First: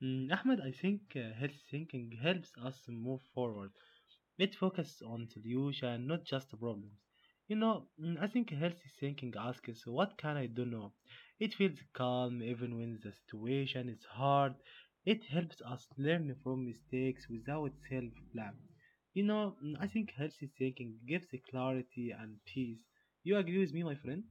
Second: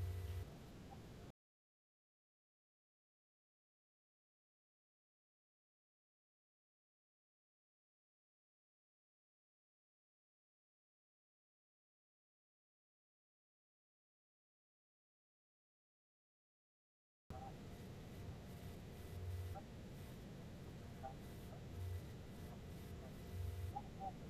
Ahmed, I think health thinking helps us move forward. It focuses on solution, not just problems. I think healthy thinking asks, what can I do now? It feels calm even when the situation is hard. It helps us learn from mistakes without self-blame. I think healthy thinking gives clarity and peace. You agree with me, my friend?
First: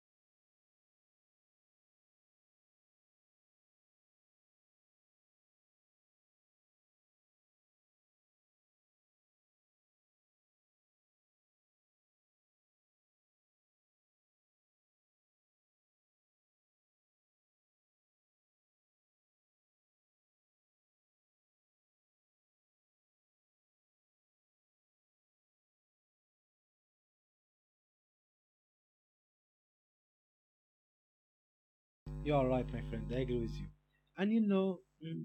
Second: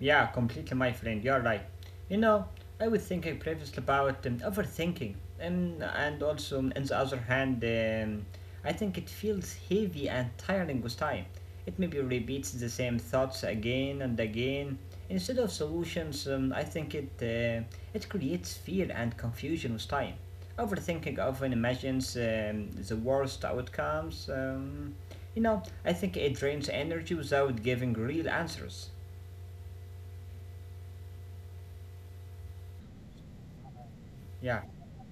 Yeah, completely, my friend. You're right. You know, I was thinking previously about overthinking, and also, on the other hand, I think it feels heavy and tiring with time. It maybe repeats the same thoughts again and again. Instead of solutions, I think it creates fear and confusion with time. Overthinking often imagines the worst outcomes. You know, I think it drains energy without giving real answers. You are right, my friend. I agree with you. And Yeah.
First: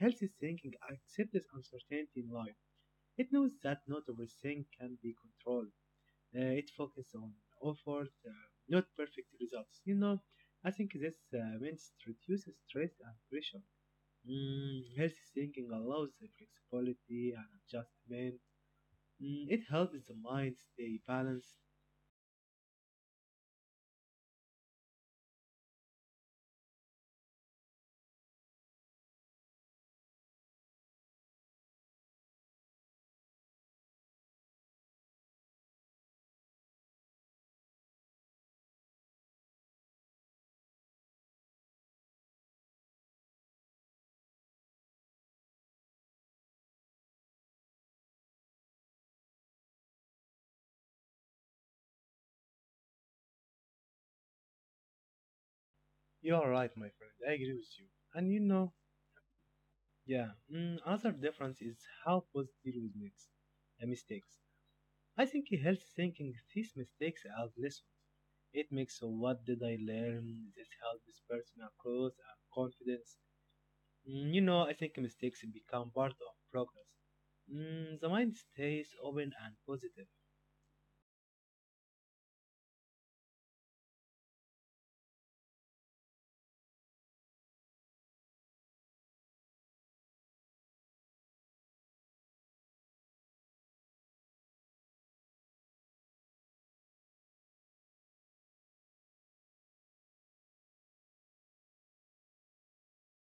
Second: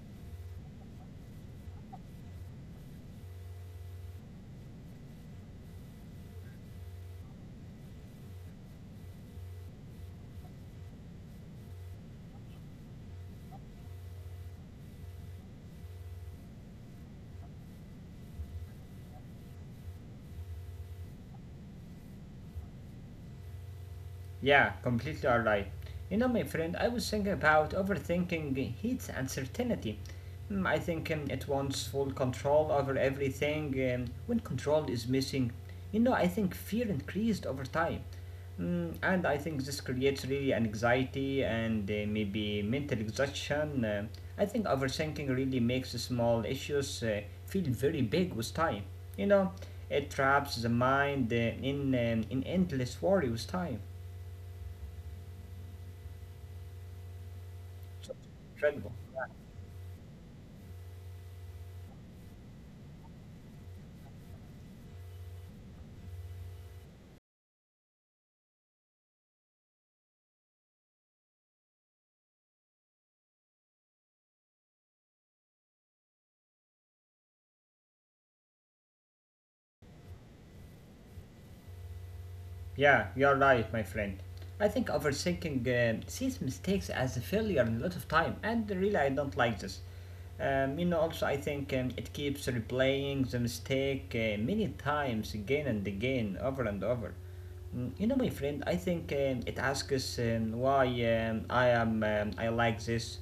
healthy thinking accepts uncertainty in life. It knows that not everything can be controlled. It focuses on effort, not perfect results. You know, I think this means it reduces stress and pressure. Healthy thinking allows the flexibility and adjustment. Mm, it helps the mind stay balanced. Yeah, completely alright. You know, my friend, I was thinking about overthinking heat and certainty. I think it wants full control over everything when control is missing. You know, I think fear increased over time. And I think this creates really an anxiety and maybe mental exhaustion. I think overthinking really makes small issues feel very big with time. You know, it traps the mind in endless worry with time. You are right, my friend. I agree with you. And you know, Incredible. yeah, another difference is how both deal with mistakes. I think healthy thinking sees mistakes as lessons. It makes a what did I learn? This helps personal growth and confidence. You know, I think mistakes become part of progress. Mm, the mind stays open and positive. Yeah, you're right, my friend. I think overthinking sees mistakes as a failure in a lot of time, and really I don't like this. You know, also I think it keeps replaying the mistake many times again and again, over and over. You know, my friend, I think it asks why I am I like this.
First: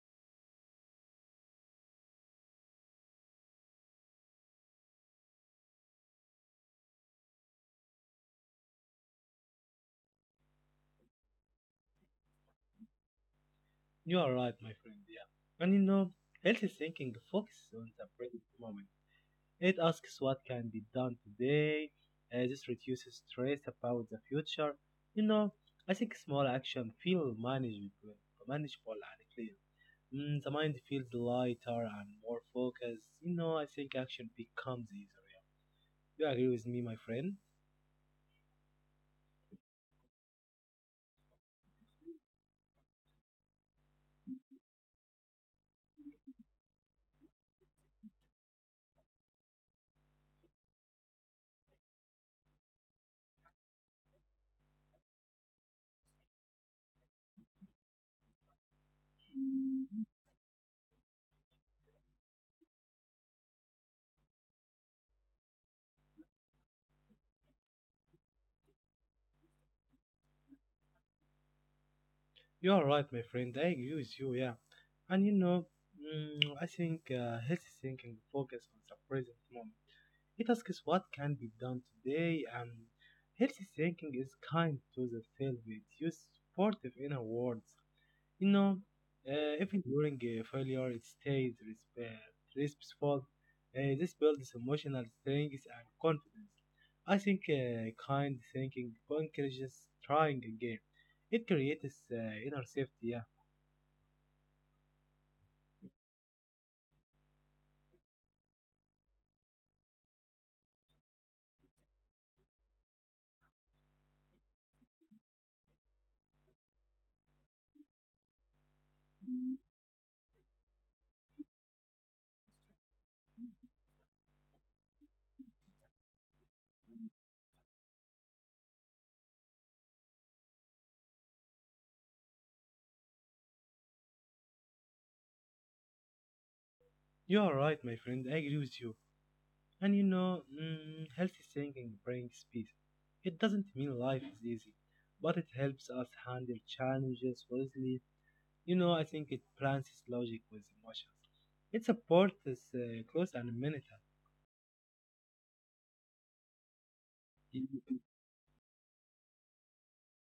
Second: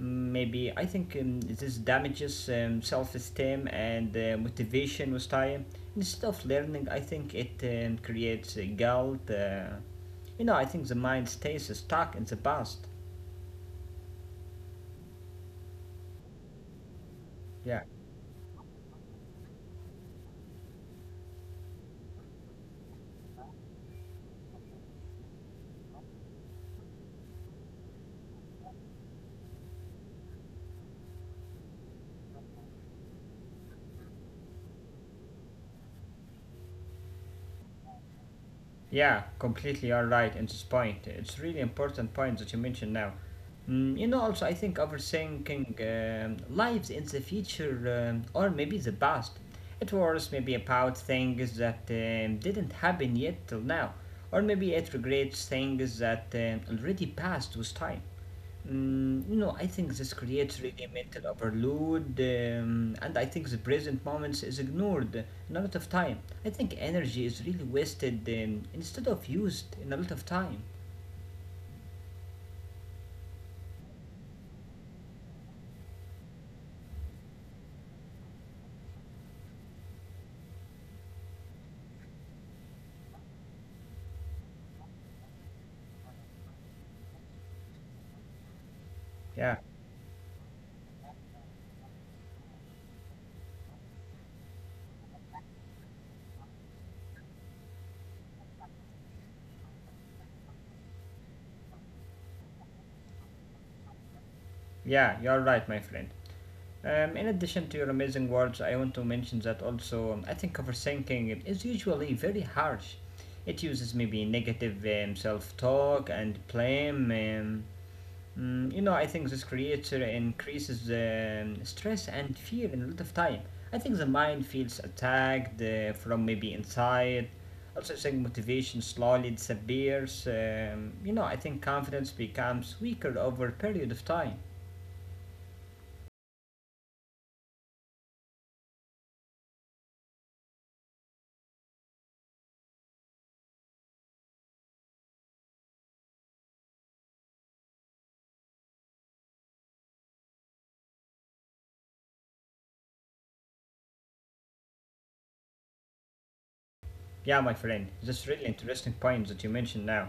Maybe I think this damages self-esteem and motivation with time. Instead of learning, I think it creates guilt. You know, I think the mind stays stuck in the past. You are right, my friend. Yeah, and you know, healthy thinking focuses Yeah. on the present moment. It asks what can be done today. This reduces stress about the future. You know, I think small action feel manageable, manageable and clear. Mm, the mind feels lighter and more focused. You know, I think action becomes easier. You agree with me, my friend? Yeah, completely you're right in this point. It's really important point that you mentioned now. You know, also I think overthinking lives in the future or maybe the past. It worries maybe about things that didn't happen yet till now, or maybe it regrets things that already passed with time. You know, I think this creates really mental overload, and I think the present moments is ignored in a lot of time. I think energy is really wasted instead of used in a lot of time. You are right, my friend. I agree with you, yeah. And you know, I think healthy thinking focus on the present moment. It asks what can be done today, and healthy thinking is kind to the self. It's used supportive inner words. You know, even Yeah, during a failure, it stays respectful. This builds emotional strength and confidence. I think kind thinking encourages trying again. It creates inner safety. Yeah, yeah, you're right, my friend. In addition to your amazing words, I want to mention that also I think overthinking is usually very harsh. It uses maybe negative self talk and blame. You know, I think this creature increases stress and fear in a lot of time. I think the mind feels attacked from maybe inside. Also, I think motivation slowly disappears. You know, I think confidence becomes weaker over a period of time. you are right, my friend. I agree with you. And you know, healthy thinking brings peace. It doesn't mean life is easy, but it helps us handle challenges wisely. You know, I think it balances logic with emotions. It supports close and mental. Yeah, my friend, that's really interesting point that you mentioned now.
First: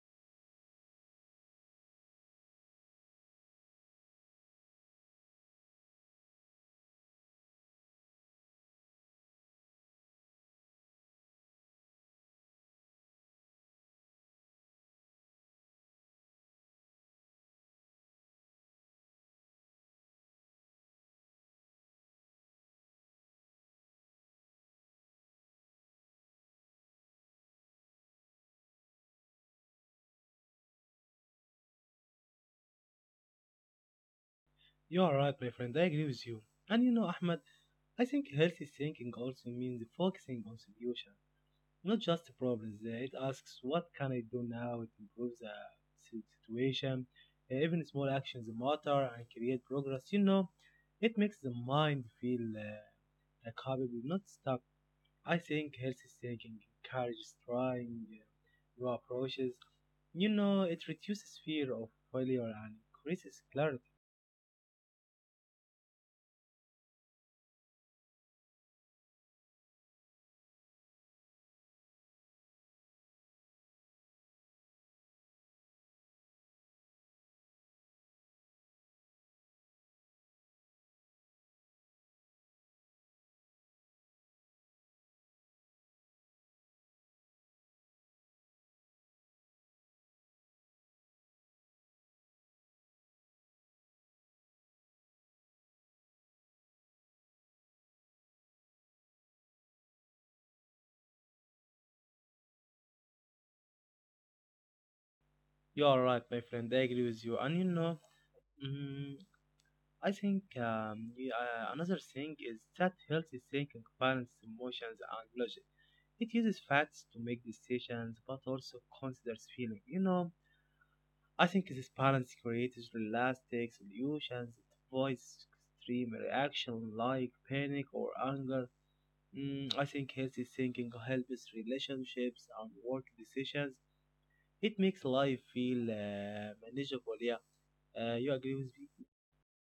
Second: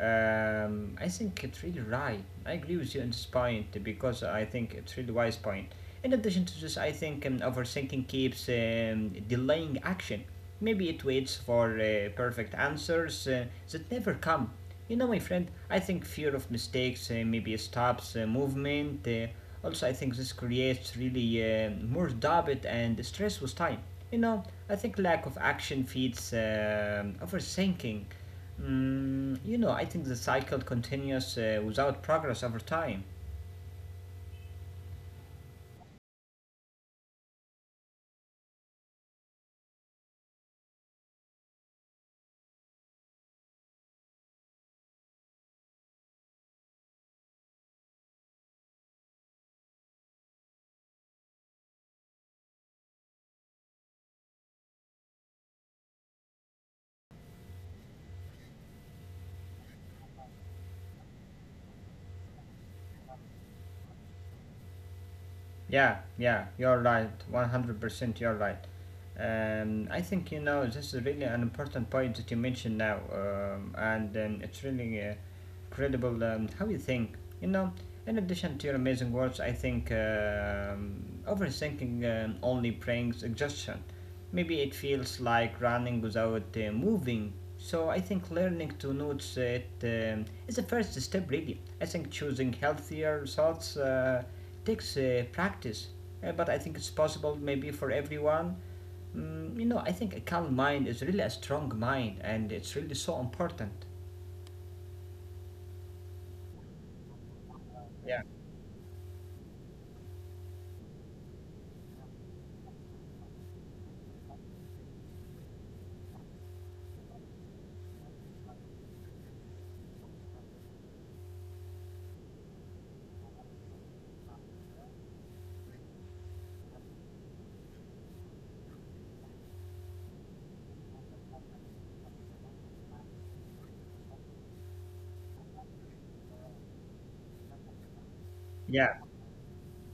I think it's really right. I agree with you on this point because I think it's really wise point. In addition to this, I think overthinking keeps delaying action. Maybe it waits for perfect answers that never come. You know, my friend, I think fear of mistakes maybe stops movement. Also, I think this creates really more doubt and stress with time. You know, I think lack of action feeds overthinking. You know, I think the cycle continues without progress over time. You are right, my friend. I agree with you. And you know, Ahmed, I think healthy thinking also means focusing on solutions, not just the problems. Uh, it asks what can I do now to improve the situation. Even small actions matter and create progress. You know, it makes the mind feel like capable, not stuck. I think healthy thinking encourages trying new approaches. You know, it reduces fear of failure and increases clarity. Yeah, yeah, you're right. 100% you're right. I think you know this is really an important point that you mentioned now, and it's really incredible how you think. You know, in addition to your amazing words, I think overthinking only brings exhaustion. Maybe it feels like running without moving. So I think learning to notice it is the first step, really. I think choosing healthier thoughts. Takes practice, but I think it's possible maybe for everyone. You know, I think a calm mind is really a strong mind, and it's really so important. You are right, my friend. I agree with you. And you know, Yeah. mm, I think yeah, another thing is that healthy thinking balances emotions and logic. It uses facts to make decisions, but also considers feeling. You know, I think this balance creates realistic solutions. It avoids extreme reaction like panic or anger. I think healthy thinking helps relationships and work decisions. It makes life feel manageable. Yeah, you agree Yeah. with me?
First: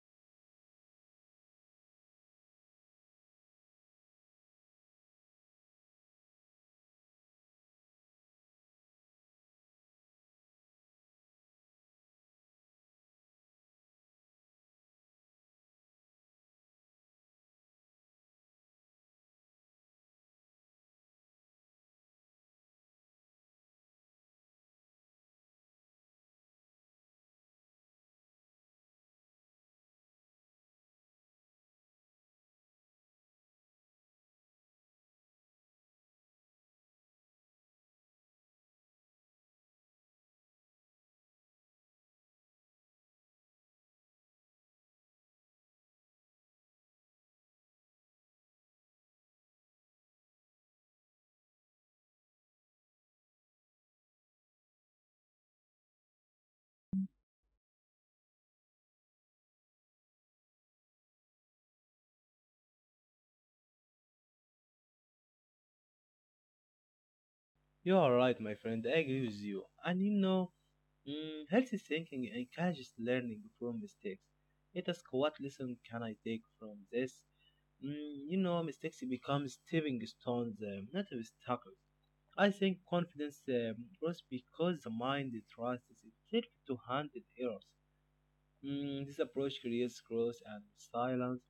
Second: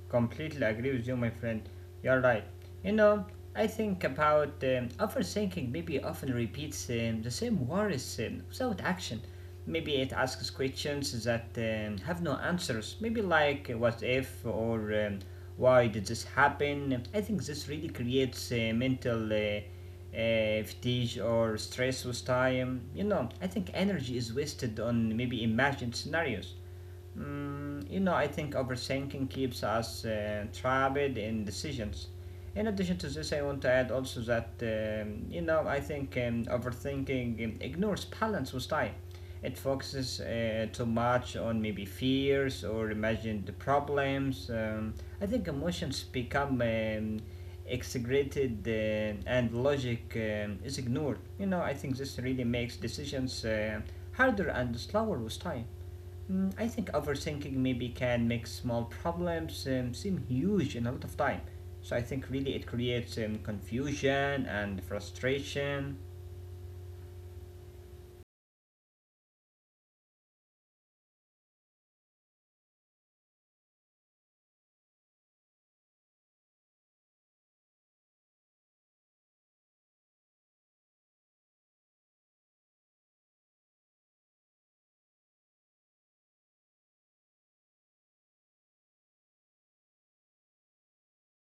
Completely agree with you, my friend. You're right. You know, I think about overthinking maybe often repeats the same worries without action. Maybe it asks questions that have no answers. Maybe like what if or why did this happen? I think this really creates mental fatigue or stress with time. You know, I think energy is wasted on maybe imagined scenarios. You know, I think overthinking keeps us trapped in decisions. In addition to this, I want to add also that, you know, I think overthinking ignores balance with time. It focuses too much on maybe fears or imagined problems. I think emotions become exaggerated and logic is ignored. You know, I think this really makes decisions harder and slower with time. I think overthinking maybe can make small problems seem huge in a lot of time. So I think really it creates confusion and frustration. You are right, my friend. I agree with you. And you know, healthy thinking encourages learning from mistakes. It asks what lesson can I take from this? You know, mistakes become stepping stones, not obstacles. I think confidence grows because the mind trusts itself to handle errors. Mm, this approach creates growth and silence.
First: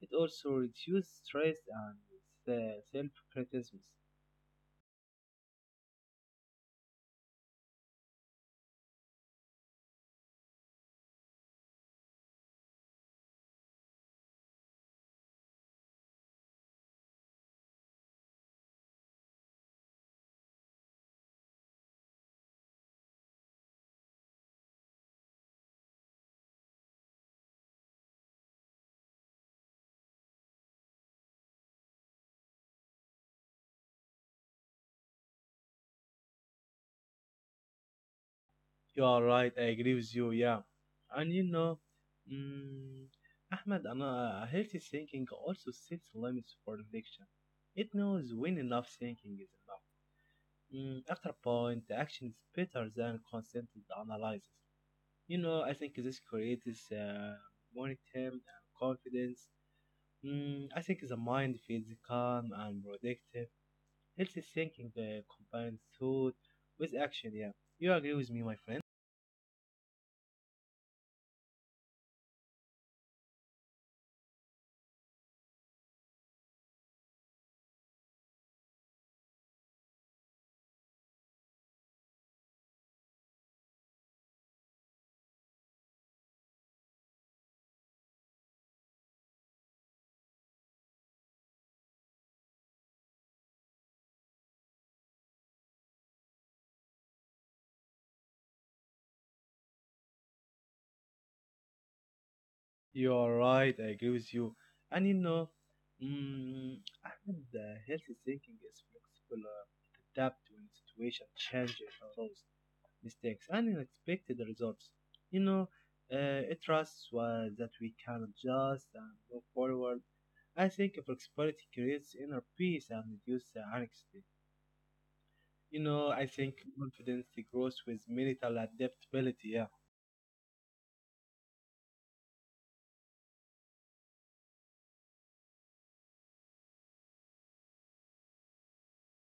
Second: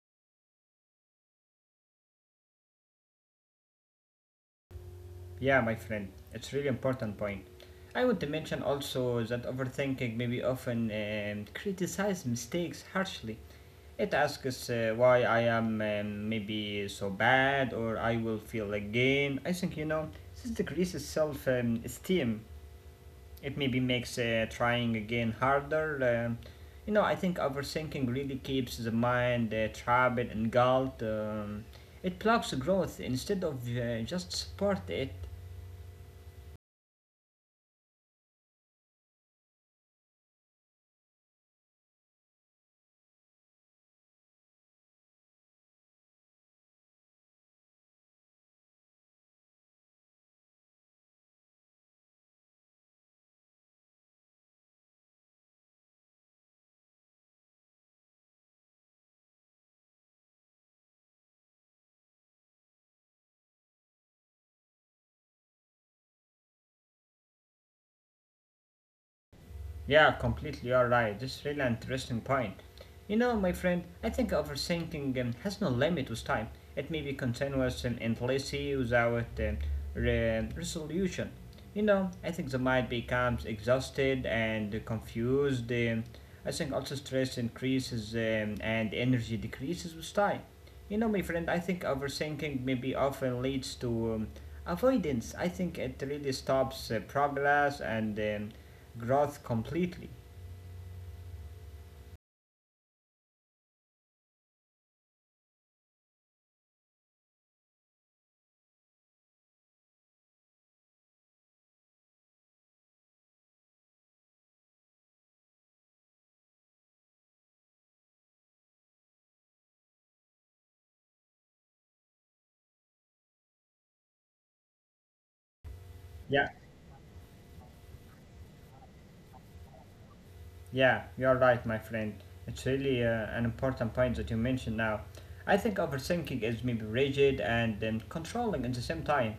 It also reduces stress and self-criticism. Yeah, my friend, it's really important point. I want to mention also that overthinking maybe often criticize mistakes harshly. It asks why I am maybe so bad or I will feel again. I think you know this decreases self esteem. It maybe makes trying again harder. You know, I think overthinking really keeps the mind trapped and galled. It blocks growth instead of just support it. You are right. I agree with you. Yeah, and you know, mm, Ahmed, and healthy thinking also sets limits for reflection. It knows when enough thinking is enough. Mm, after a point, the action is better than constant analysis. You know, I think this creates momentum and confidence. I think the mind feels calm and productive. Healthy thinking combines thought with action. Yeah, you agree with me, my friend? Yeah, completely, you're right. This is really an interesting point. You know, my friend, I think overthinking has no limit with time. It may be continuous and endlessly without resolution. You know, I think the mind becomes exhausted and confused. I think also stress increases and energy decreases with time. You know, my friend, I think overthinking maybe often leads to avoidance. I think it really stops progress and growth completely. You are right, I agree with you. And you know, mm, Ahmed, healthy thinking is flexible. Uh, it adapt when situation changes, allows mistakes and unexpected results. You know, it trusts that we can adjust and move forward. I think flexibility creates inner peace and reduces anxiety. You know, I Yeah. think confidence grows with mental adaptability. Yeah. Yeah, you're right, my friend. It's really an important point that you mentioned now. I think overthinking is maybe rigid and controlling at the same time.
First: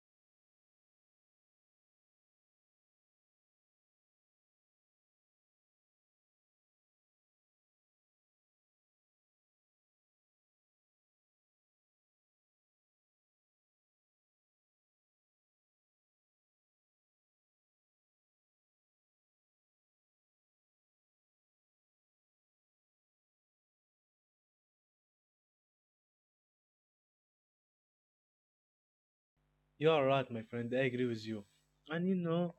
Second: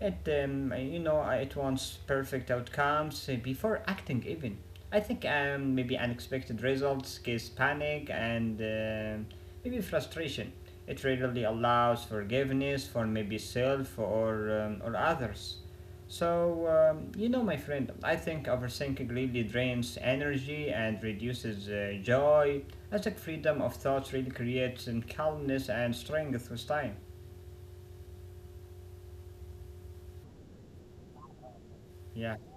It, it wants perfect outcomes before acting even. I think maybe unexpected results cause panic and maybe frustration. It rarely allows forgiveness for maybe self or others. So, you know, my friend, I think overthinking really drains energy and reduces joy. I think freedom of thought really creates calmness and strength with time. You are right, my friend. I agree with you. And you Yeah, know,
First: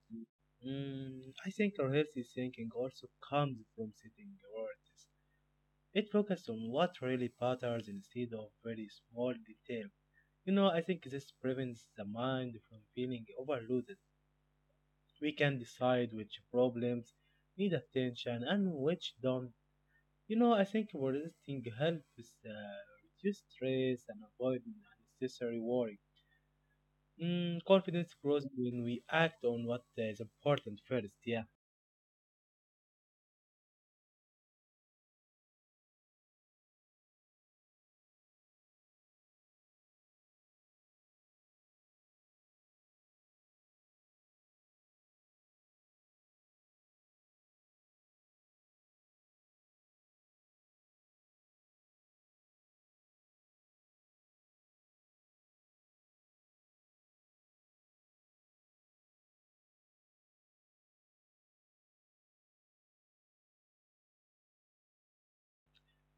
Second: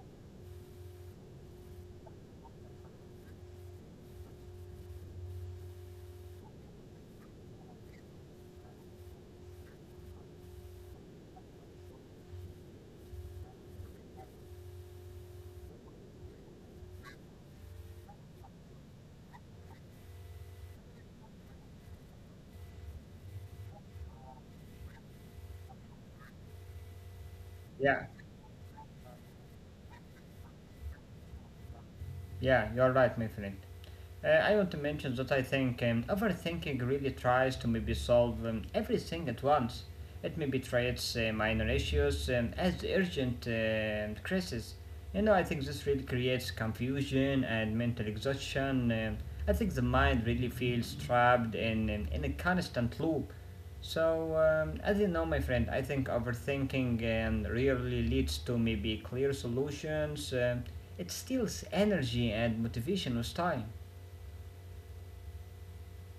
I think our healthy thinking also comes from setting priorities. It focuses on what really matters instead of very small detail. You know, I think this prevents the mind from feeling overloaded. We can decide which problems need attention and which don't. You know, I think resisting helps reduce stress and avoid unnecessary worry. Mm, yeah, confidence grows when we act on what is important first. Yeah, yeah, you're right, my friend. I want to mention that I think overthinking really tries to maybe solve everything at once. It maybe treats minor issues as urgent crises. You know, I think this really creates confusion and mental exhaustion. I think the mind really feels trapped in a constant loop. So, as you know, my friend, I think overthinking really leads to maybe clear solutions. It steals energy and motivation with time.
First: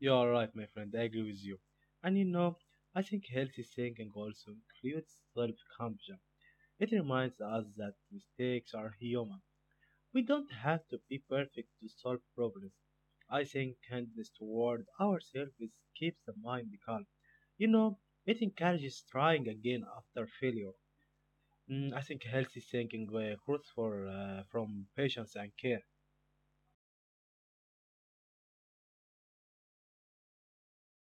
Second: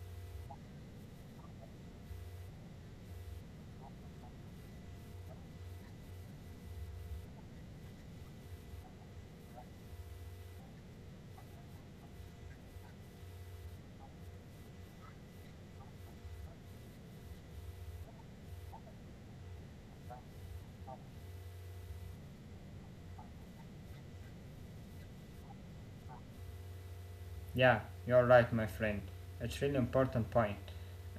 you are right, my friend. I agree with you. And you know, I think healthy thinking also includes self compassion. It reminds us that mistakes are human. We don't have to be perfect to solve problems. I think kindness toward ourselves keeps the mind calm. You know, it encourages trying again after failure. I think healthy thinking grows from patience and care. Yeah, you're right, my friend. It's really important point.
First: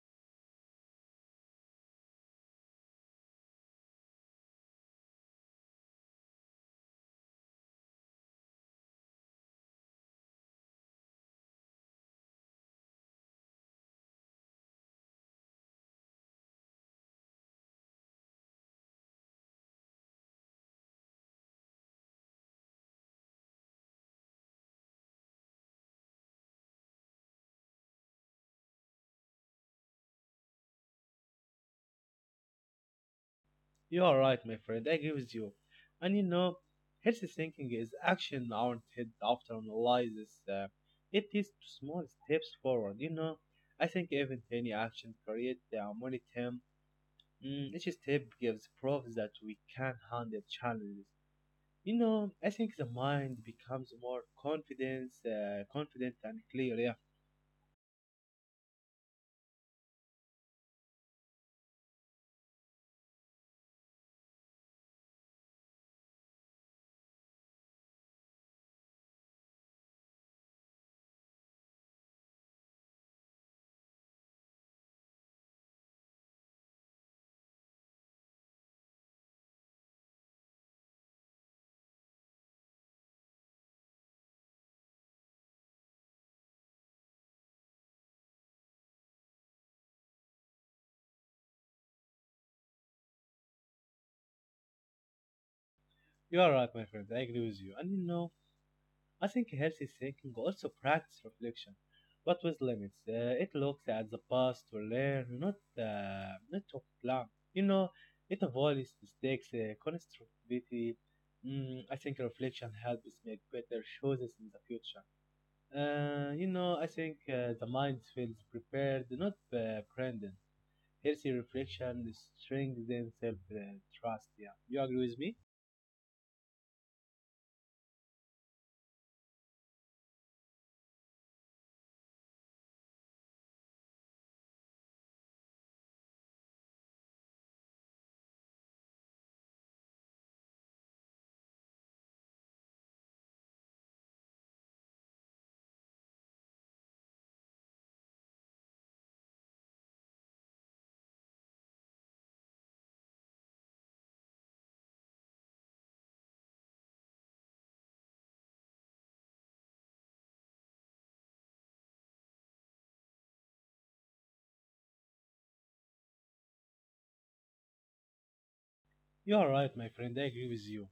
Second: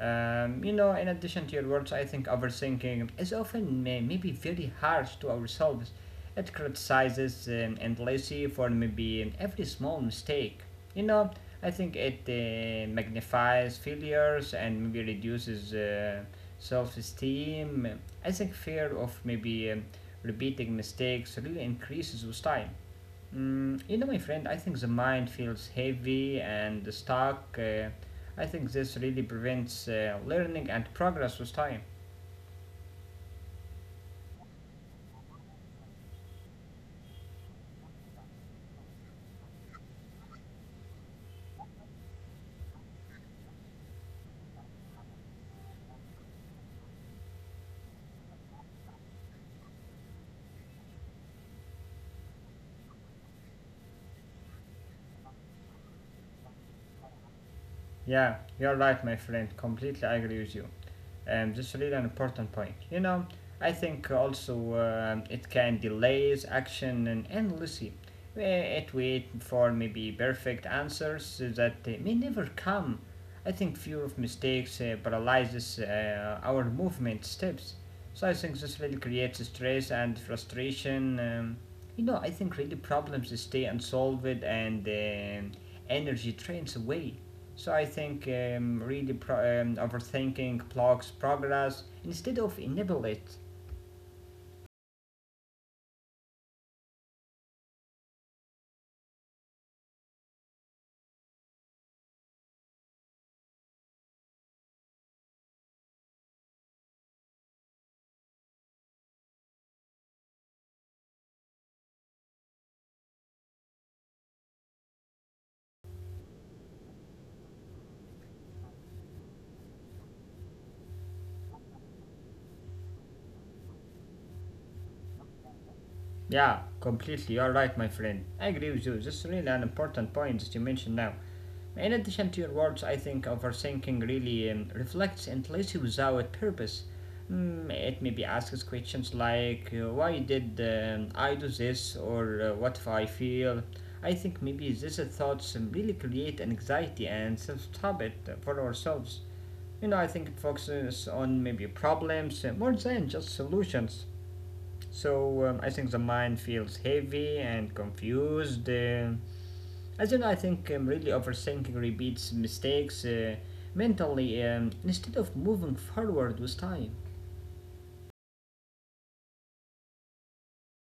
You know, in addition to your words, I think overthinking is often maybe very harsh to ourselves. It criticizes and lazy for maybe every small mistake. You know, I think it magnifies failures and maybe reduces self-esteem. I think fear of maybe repeating mistakes really increases with time. You know, my friend, I think the mind feels heavy and stuck. I think this really prevents learning and progress with time. You are right, my friend. I agree with you. And you know, healthy thinking is action oriented, often analyzes it leads to small steps forward. You know, I think even tiny action creates the momentum. Mm, each step gives proof that we can handle challenges. You know, I think the mind becomes more confident and clear. Yeah, Yeah, you're right, my friend. Completely agree with you. This is really an important point. You know, I think also it can delays action and endlessly. It wait for maybe perfect answers that may never come. I think fear of mistakes paralyzes our movement steps. So I think this really creates stress and frustration. You know, I think really problems stay unsolved and energy drains away. So I think overthinking blocks progress instead of enable it. you are right, my friend. I agree with you. And you know, I think healthy thinking also practice reflection, but with limits. It looks at the past to learn, not to plan. You know, it avoids mistakes, constructivity. I think reflection helps make better choices in the future. You know, I think the mind feels prepared, not burdened. Healthy reflection strengthens self trust. Yeah, you agree with me? Yeah, completely. You're right, my friend. I agree with you. This is really an important point that you mentioned now. In addition to your words, I think overthinking really reflects and lives without purpose. It maybe asks questions like why did I do this or what if I feel. I think maybe these thoughts really create anxiety and self-habit for ourselves. You know, I think it focuses on maybe problems more than just solutions. So I think the mind feels heavy and confused. As you know, I think really overthinking repeats mistakes mentally instead of moving forward with time. You are right, my friend. I agree with you.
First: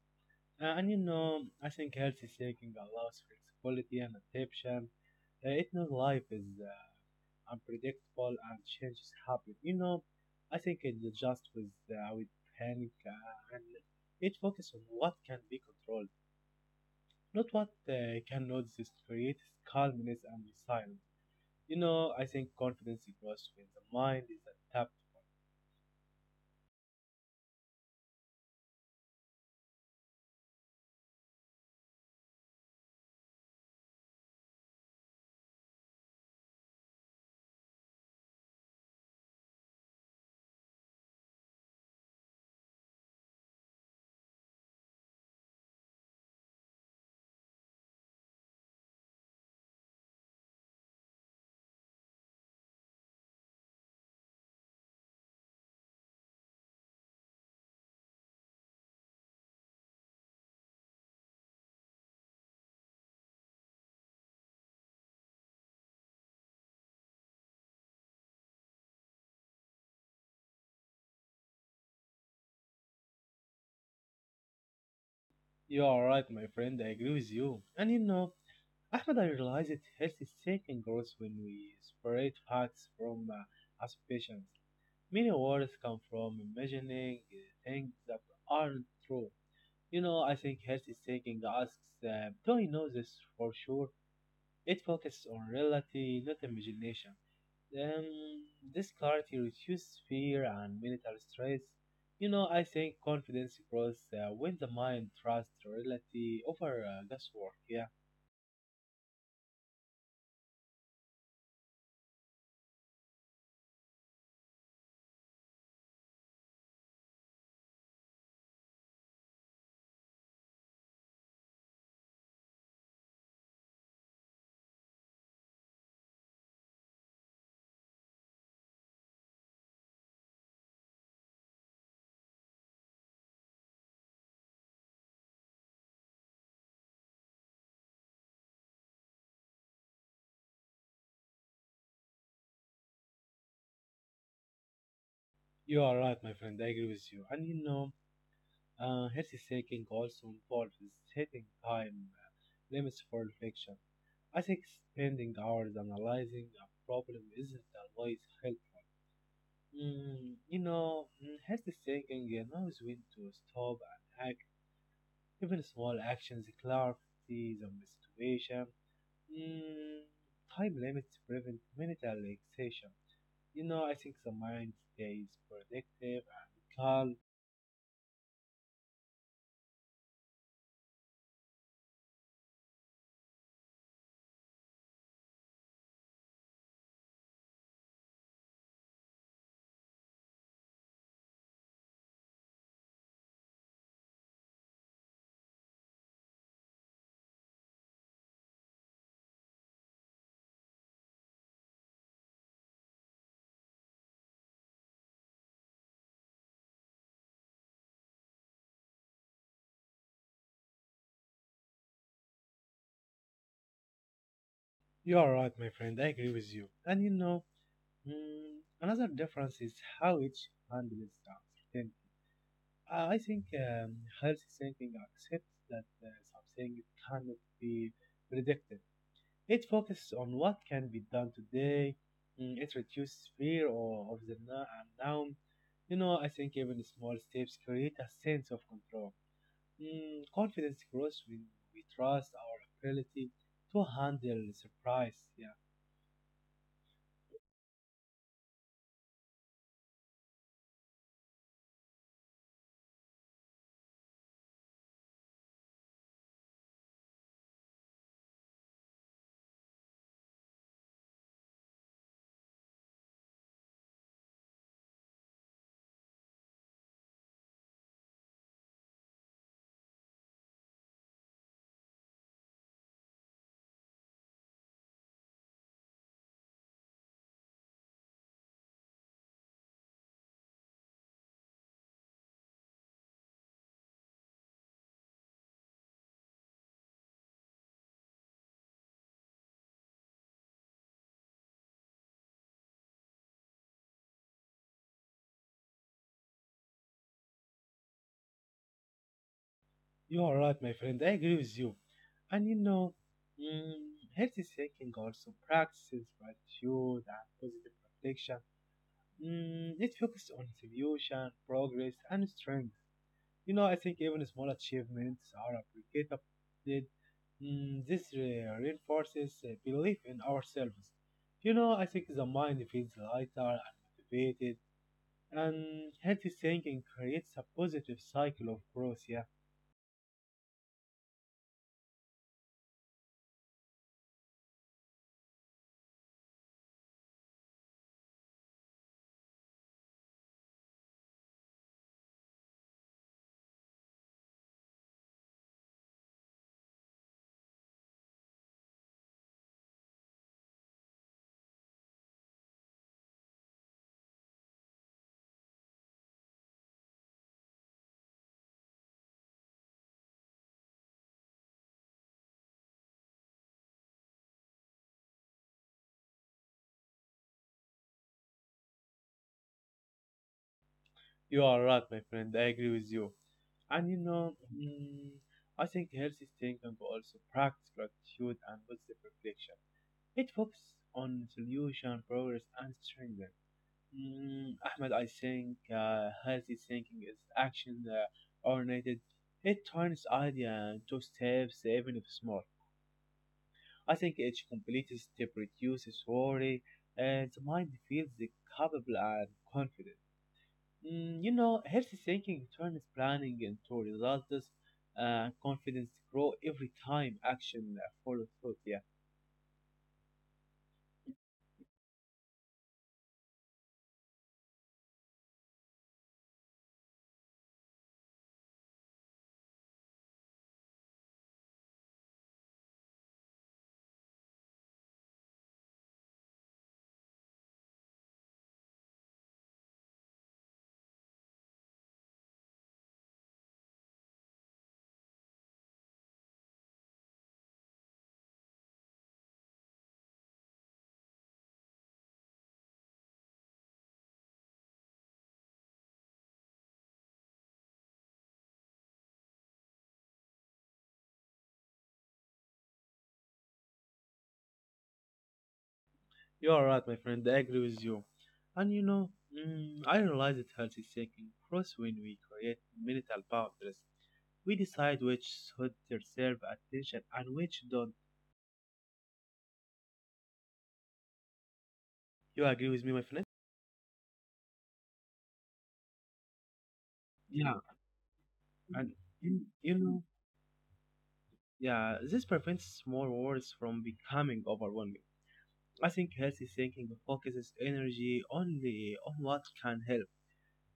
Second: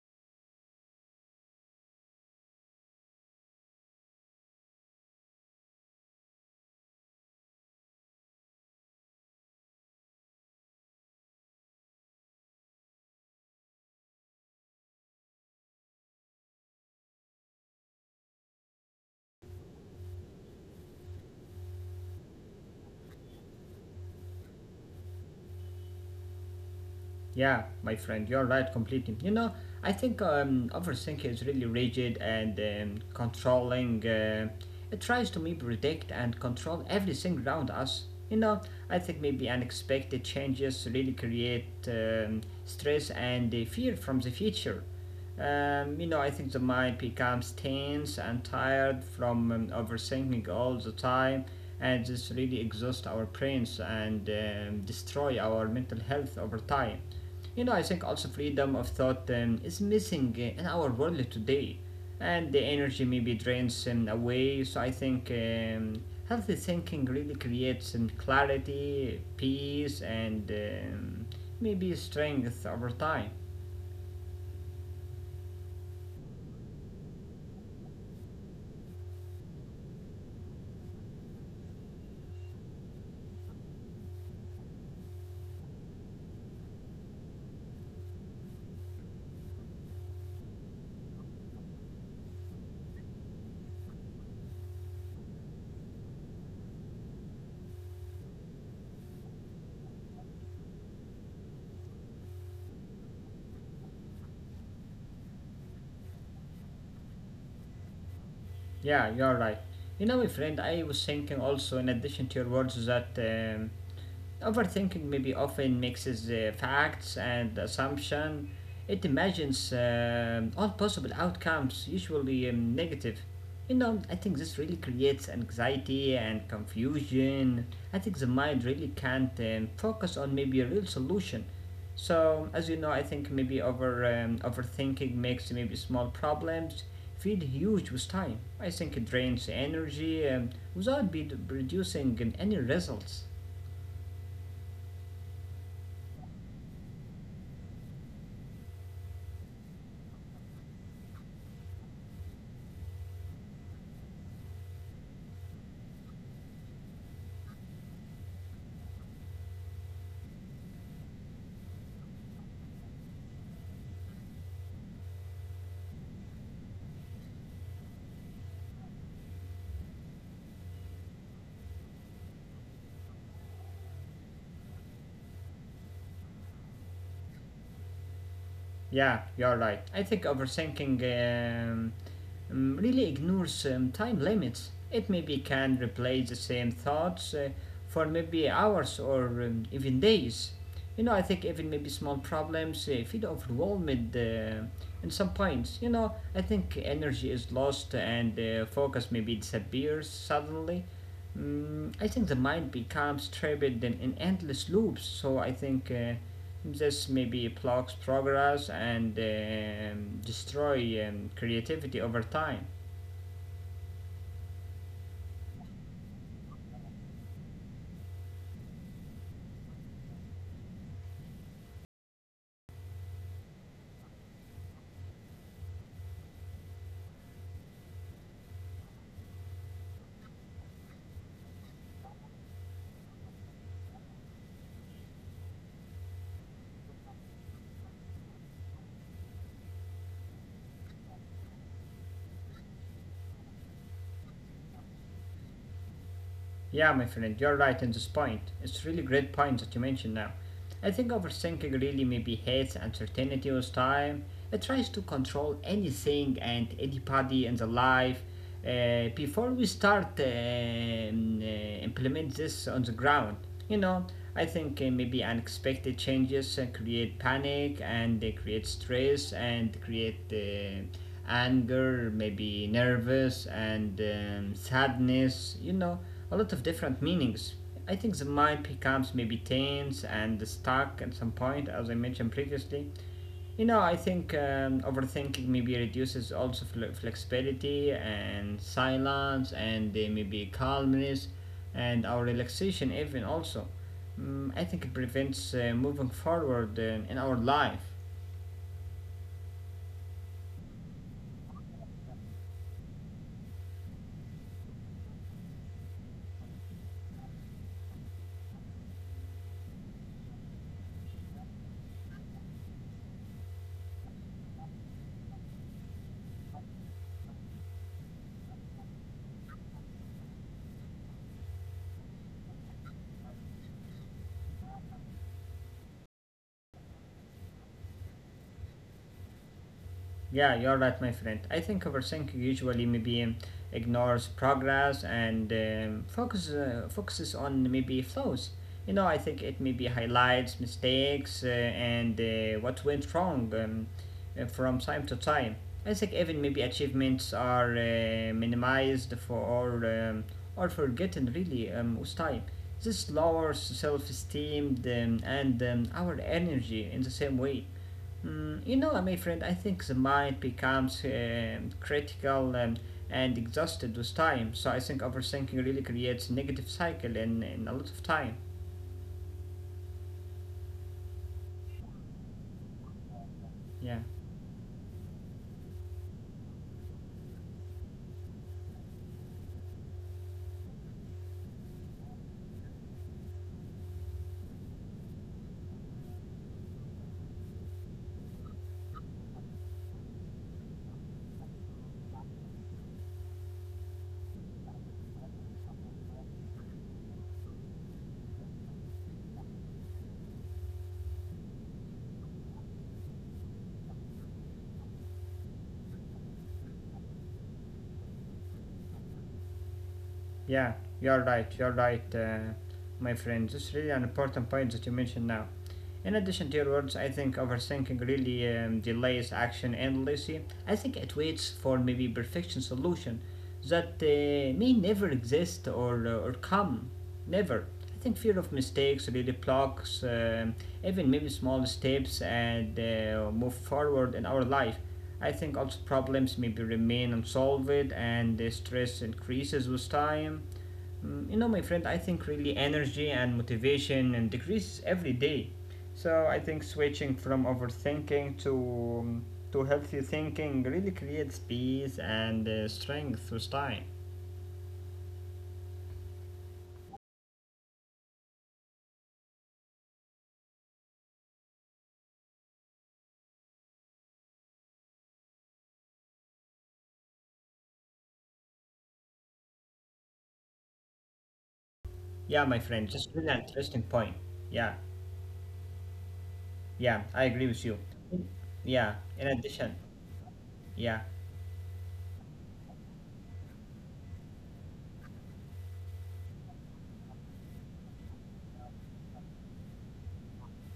And you know, I think healthy thinking allows flexibility and adaptation. It knows life is unpredictable and changes happen. You know, I think it adjusts with panic and it focuses on what can be controlled, not what cannot. This creates calmness and resilience. You know, I think confidence grows when the mind is adaptable. Yeah, my friend, you're right completely. You know, I think overthinking is really rigid and controlling. It tries to maybe predict and control everything around us. You know, I think maybe unexpected changes really create stress and fear from the future. You know, I think the mind becomes tense and tired from overthinking all the time, and this really exhausts our brains and destroy our mental health over time. You know, I think also freedom of thought is missing in our world today, and the energy maybe drains away. So I think healthy thinking really creates clarity, peace, and maybe strength over time. You are right, my friend. I agree with you. And you know, Ahmed, I realize that health is taking growth when we separate facts from assumptions. Many words come from imagining things that aren't true. You know, I think health is taking asks, do I know this for sure? It focuses on reality, not imagination. Um, this clarity reduces fear and mental stress. You know, I think confidence grows when the mind trusts reality over guesswork. Yeah. Yeah, you're right. You know, my friend, I was thinking also, in addition to your words, that overthinking maybe often mixes facts and assumption. It imagines all possible outcomes, usually negative. You know, I think this really creates anxiety and confusion. I think the mind really can't focus on maybe a real solution. So, as you know, I think maybe overthinking makes maybe small problems feel huge with time. I think it drains energy without be producing any results. You are right, my friend. I agree with you. And you know, healthy thinking also involves setting time limits for reflection. I think spending hours analyzing a problem isn't always helpful. Healthy thinking knows when to stop and act. Even small actions clarity on the situation. Mm, time limits prevent mental relaxation. You know, I think the mind stays productive and calm. Yeah, you're right. I think overthinking really ignores time limits. It maybe can replay the same thoughts for maybe hours or even days. You know, I think even maybe small problems feel overwhelmed in some points. You know, I think energy is lost and focus maybe disappears suddenly. Mm, I think the mind becomes trapped in endless loops. So I think. This maybe blocks progress and destroy creativity over time. You are right, my friend. I agree with you. And you know, another difference is how each handles uncertainty. I think healthy thinking accepts that something cannot be predicted. It focuses on what can be done today. Mm, it reduces fear or of the now and now. You know, I think even small steps create a sense of control. Mm, confidence grows when we trust our ability to handle surprise. Yeah. Yeah, my friend, you're right on this point. It's really great point that you mentioned now. I think overthinking really maybe hates uncertainty with time. It tries to control anything and anybody in the life. Before we start implement this on the ground, you know, I think maybe unexpected changes create panic and they create stress and create anger, maybe nervous, and sadness, you know, a lot of different meanings. I think the mind becomes maybe tense and stuck at some point, as I mentioned previously. You know, I think overthinking maybe reduces also flexibility and silence and maybe calmness and our relaxation, even also. Mm, I think it prevents moving forward in our life. You are right, my friend. I agree with you. And you know, healthy thinking also practices gratitude and positive reflection. Mm, it focuses on attribution, progress, and strength. You know, I think even small achievements are appreciated. This reinforces belief in ourselves. You know, I think the mind feels lighter and motivated, and healthy thinking creates a positive cycle of growth. Yeah. Yeah, you're right, my friend. I think overthinking usually maybe ignores progress and focuses on maybe flaws. You know, I think it maybe highlights mistakes and what went wrong from time to time. I think even maybe achievements are minimized or forgotten really with time. This lowers self-esteem and our energy in the same way. Mm, you know, my friend, I think the mind becomes critical and exhausted with time. So I think overthinking really creates a negative cycle in a lot of time. You are right, my friend. I agree with you. And Yeah, you know, I think healthy thinking also practice gratitude and positive reflection. It focuses on solution, progress, and strength. Ahmed, I think healthy thinking is action oriented. It turns idea into steps, even if small. I think each completed step reduces worry, and the mind feels capable and confident. You know, healthy thinking turns planning into results, and confidence grow every time action follows through. Yeah, yeah, you're right, my friend. This is really an important point that you mentioned now. In addition to your words, I think overthinking really delays action endlessly. I think it waits for maybe perfection solution that may never exist or come. Never. I think fear of mistakes really blocks even maybe small steps and move forward in our life. I think also problems maybe remain unsolved and the stress increases with time. Mm, you know, my friend, I think really energy and motivation and decrease every day. So I think switching from overthinking um, to healthy thinking really creates peace and strength with time. you are right, my friend. I agree with you. And you know, I realize that healthy thinking grows when we create mental boundaries. We decide which should deserve attention and which don't. Yeah, You my agree with friend, me, my just friend? really interesting point. Yeah, yeah, I agree Yeah, with you. and Yeah, in you addition, you know, yeah, yeah, this prevents small wars from becoming overwhelming. I think healthy thinking focuses energy only on what can help.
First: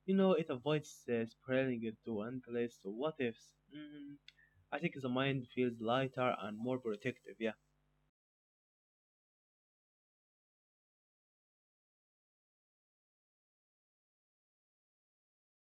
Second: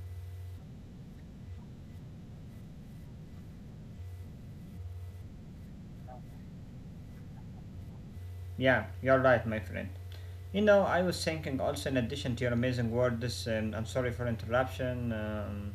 It avoids spreading it to endless what ifs. I think the mind feels lighter and more protective, yeah. yeah, you're right, my friend. You know, I was thinking also in addition to your amazing word, this, and I'm sorry for interruption.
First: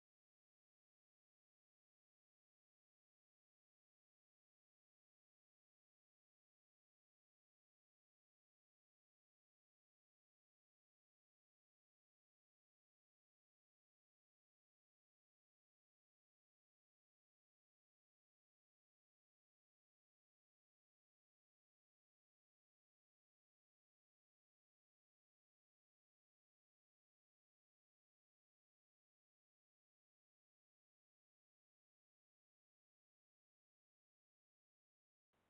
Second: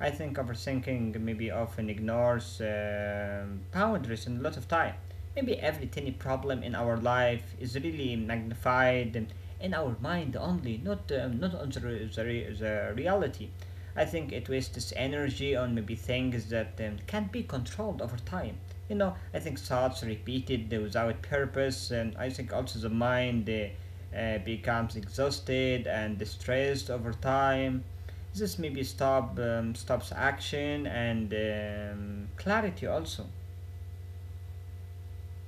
I think overthinking maybe often ignores boundaries in a lot of time. Maybe every tiny problem in our life is really magnified in our mind only, not on the reality. I think it wastes energy on maybe things that can be controlled over time. You know, I think thoughts repeated without purpose, and I think also the mind becomes exhausted and distressed over time. This maybe stops action and clarity also.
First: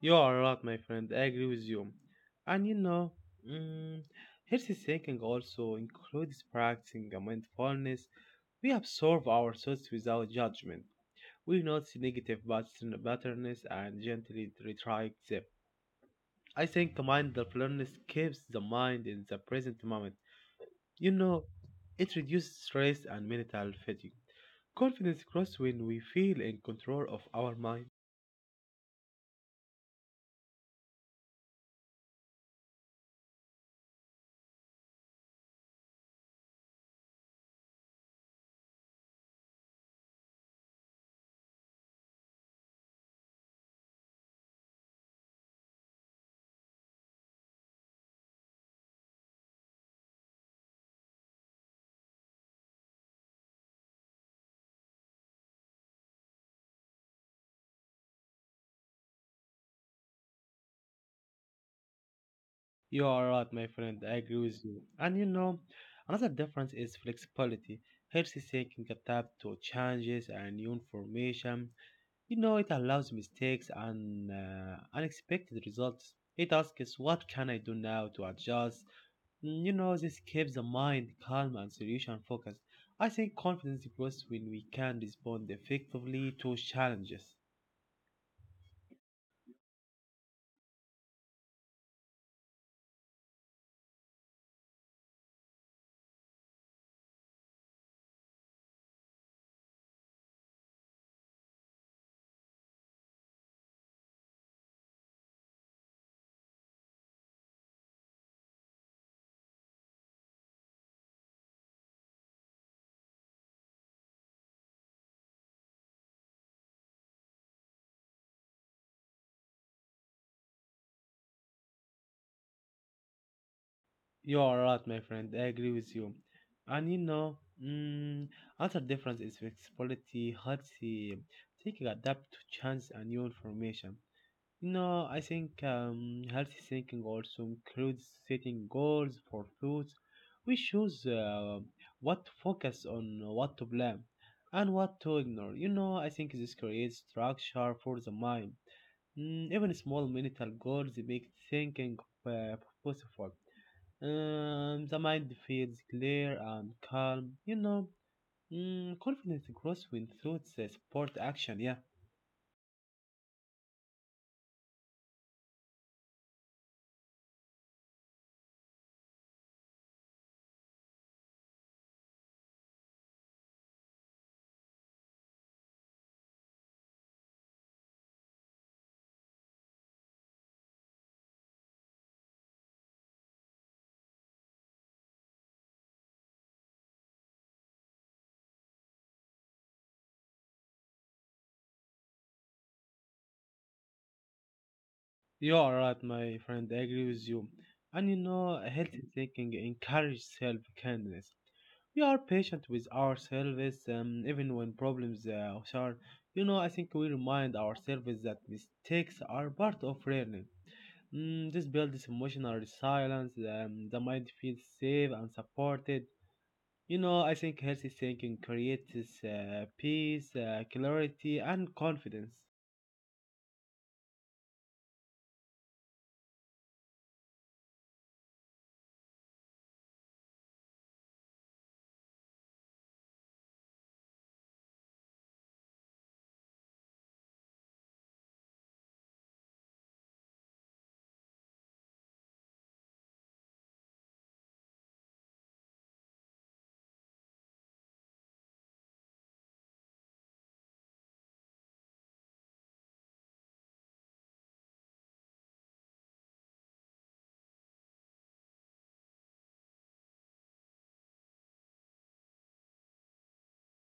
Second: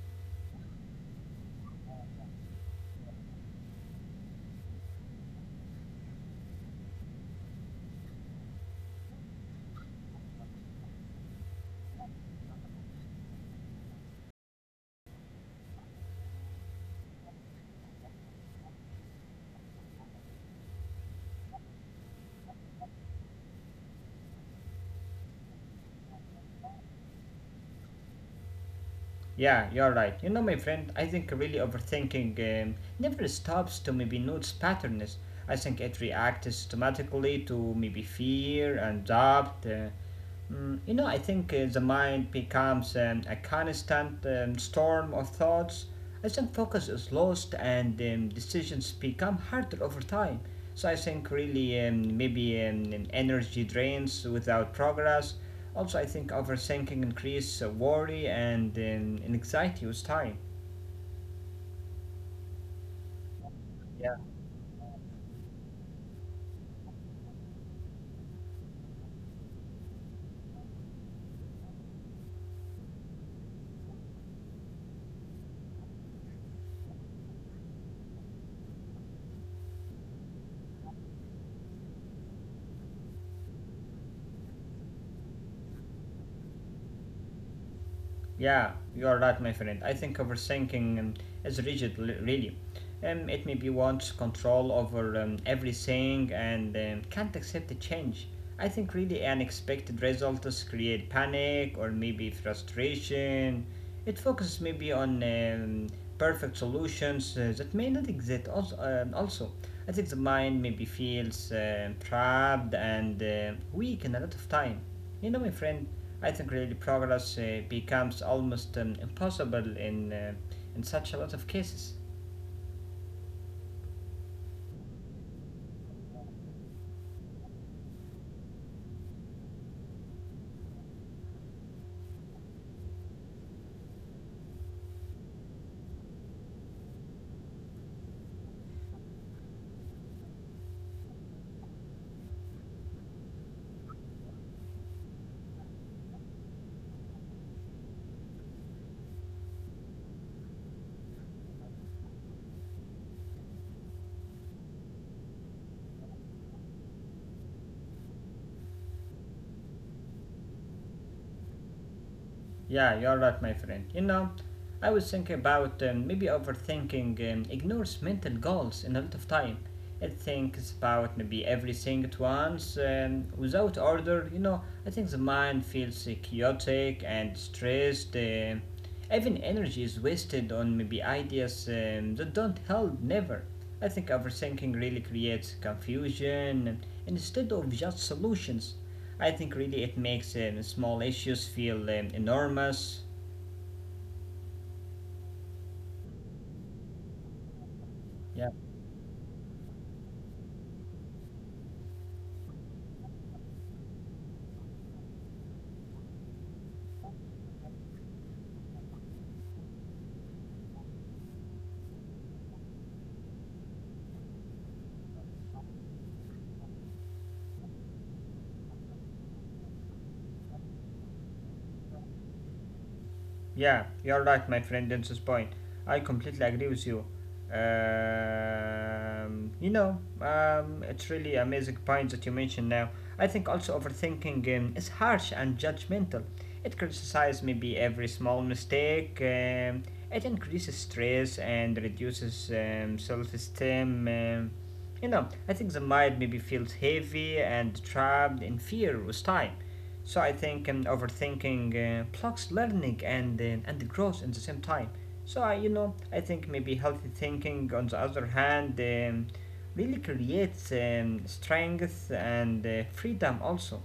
You are right, my friend. I agree with you. And mm, healthy thinking also includes practicing mindfulness. We absorb our thoughts without judgment. We notice negative patterns and gently retract them. I think mindfulness keeps the mind in the present moment. You know, it reduces stress and mental fatigue. Confidence grows when we feel in control of our mind. Yeah, you're right. You know, my friend, I think really overthinking never stops to maybe notice patterns. I think it reacts automatically to maybe fear and doubt. You know, I think the mind becomes a constant storm of thoughts as then focus is lost and decisions become harder over time. So I think really maybe energy drains without progress. Also, I think overthinking increases worry and anxiety with time. You are right, my friend. Yeah. I agree with you. And you know, another difference is flexibility. Healthy thinking adapt to changes and new information. You know, it allows mistakes and unexpected results. It asks, what can I do now to adjust? You know, this keeps the mind calm and solution focused. I think confidence grows when we can respond effectively to challenges. Yeah, you're right, my friend. I think overthinking is rigid, really. It maybe wants control over everything and can't accept the change. I think really unexpected results create panic or maybe frustration. It focuses maybe on perfect solutions that may not exist. Also, I think the mind maybe feels trapped and weak in a lot of time. You know, my friend, I think really progress becomes almost impossible in such a lot of cases. You are right, my friend. I agree with you. And mm, another difference is flexibility, healthy, taking adapt to change and new information. No, I think healthy thinking also includes setting goals for foods. We choose what to focus on, what to blame, and what to ignore. You know, I think this creates structure for the mind. Mm, even small mental goals make thinking uh, possible. The mind feels clear and calm. You know, confidence grows when thoughts support action. Yeah. Yeah, you're right, my friend. You know, I was thinking about maybe overthinking ignores mental goals in a lot of time. It thinks about maybe everything at once, without order. You know, I think the mind feels chaotic and stressed. Even energy is wasted on maybe ideas that don't help never. I think overthinking really creates confusion instead of just solutions. I think really it makes small issues feel enormous. You are right, my friend. I agree with you. And you know, Yeah. healthy thinking encourages self kindness. We are patient with ourselves, even when problems are. You know, I think we remind ourselves that mistakes are part of learning. Mm, this builds emotional resilience. The mind feels safe and supported. You know, I think healthy thinking creates peace, clarity, and confidence. Yeah, you're right, my friend, on this point. I completely agree with you. You know, it's really amazing point that you mentioned now. I think also overthinking is harsh and judgmental. It criticizes maybe every small mistake. It increases stress and reduces self-esteem. You know, I think the mind maybe feels heavy and trapped in fear with time. So I think overthinking blocks learning and and growth at the same time. So you know, I think maybe healthy thinking, on the other hand, really creates strength and freedom also.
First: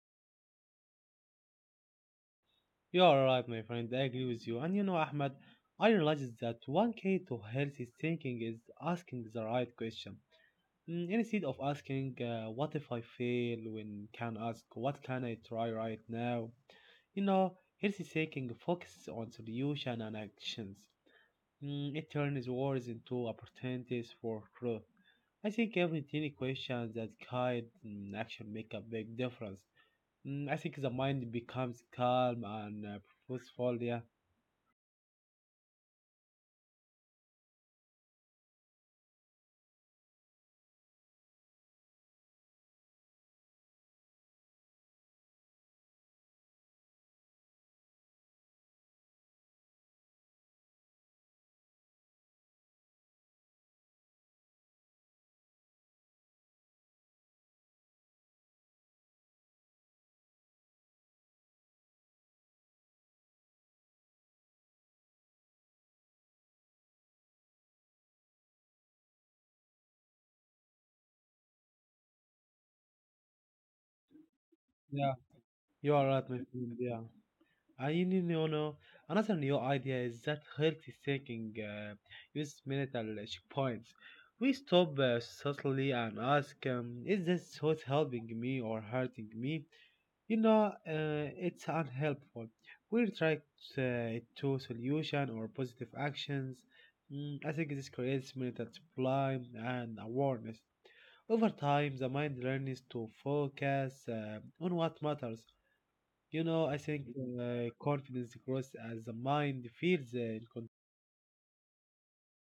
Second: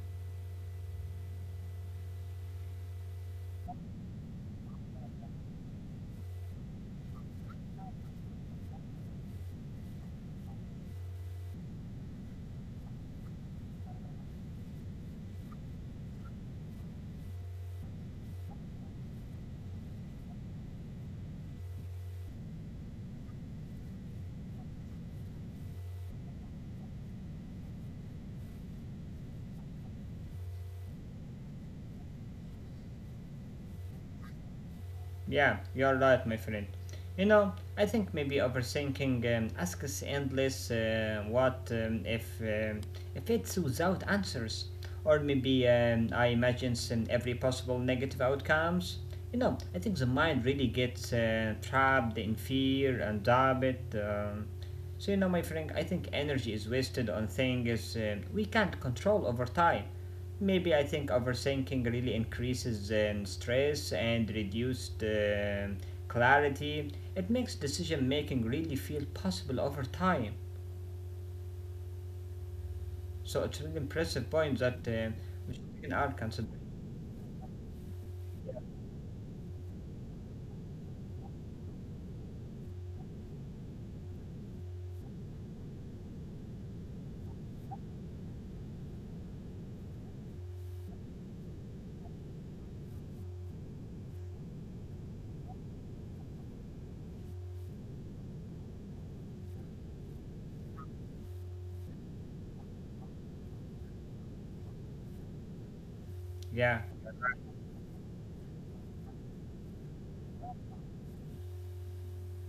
You are right, my friend. I agree with you. And you know, Ahmed, I realized that one key to healthy thinking is asking the right question. Mm, instead of asking, what if I fail, when can ask, what can I try right now? You know, healthy thinking focuses on solution and actions. Mm, it turns words into opportunities for growth. I think every tiny question that guide action make a big difference. Mm, I think the mind becomes calm and purposeful. Yeah. Yeah, you're right, my friend. You know, I think maybe overthinking asks endless what if it's without answers, or maybe I imagine some every possible negative outcomes. You know, I think the mind really gets trapped in fear and doubt. Um, so you know, my friend, I think energy is wasted on things we can't control over time. Maybe I think overthinking really increases stress and reduced clarity. It makes decision making really feel possible over time. So it's an impressive point that Yeah, we you are are right, my considering. friend. Yeah, I mean, you know, another new idea is that healthy thinking uses mental checkpoints. We stop subtly and ask, is this what's helping me or hurting me? You know, it's unhelpful. We try to solution or positive actions. Mm, I think this creates mental supply and awareness. Over time, the mind learns to focus on what matters. You know, Yeah. I think confidence grows as the mind feels in control.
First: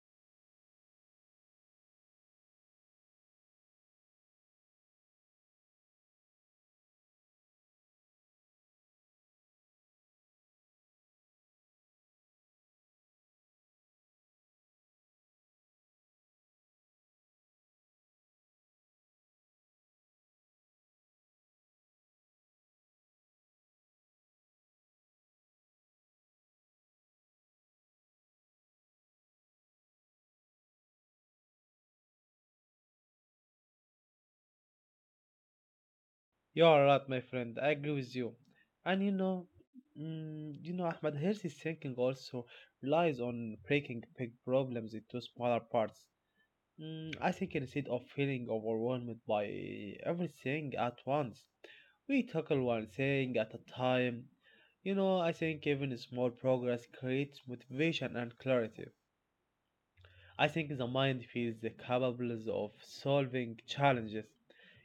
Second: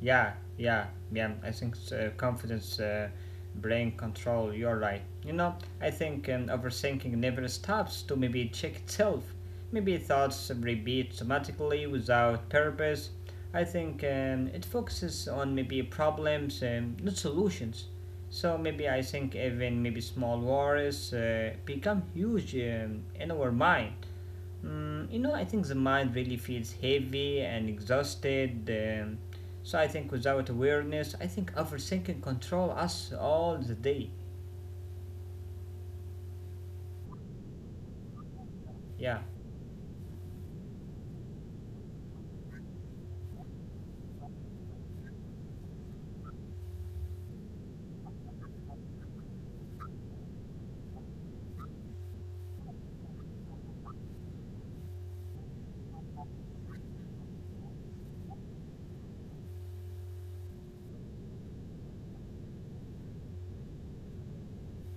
Yeah, yeah, yeah. I think confidence, brain control. You're right. You know, I think overthinking never stops to maybe check itself. Maybe thoughts repeat automatically without purpose. I think it focuses on maybe problems, not solutions. So maybe I think even maybe small worries become huge in our mind. Mm, you know, I think the mind really feels heavy and exhausted. So I think without awareness, I think overthinking control us all the day. You are right, my friend. I agree with you. And Yeah, you know, Ahmed, healthy thinking also relies on breaking big problems into smaller parts. Mm, I think instead of feeling overwhelmed by everything at once, we tackle one thing at a time. You know, I think even small progress creates motivation and clarity. I think the mind feels the capable of solving challenges.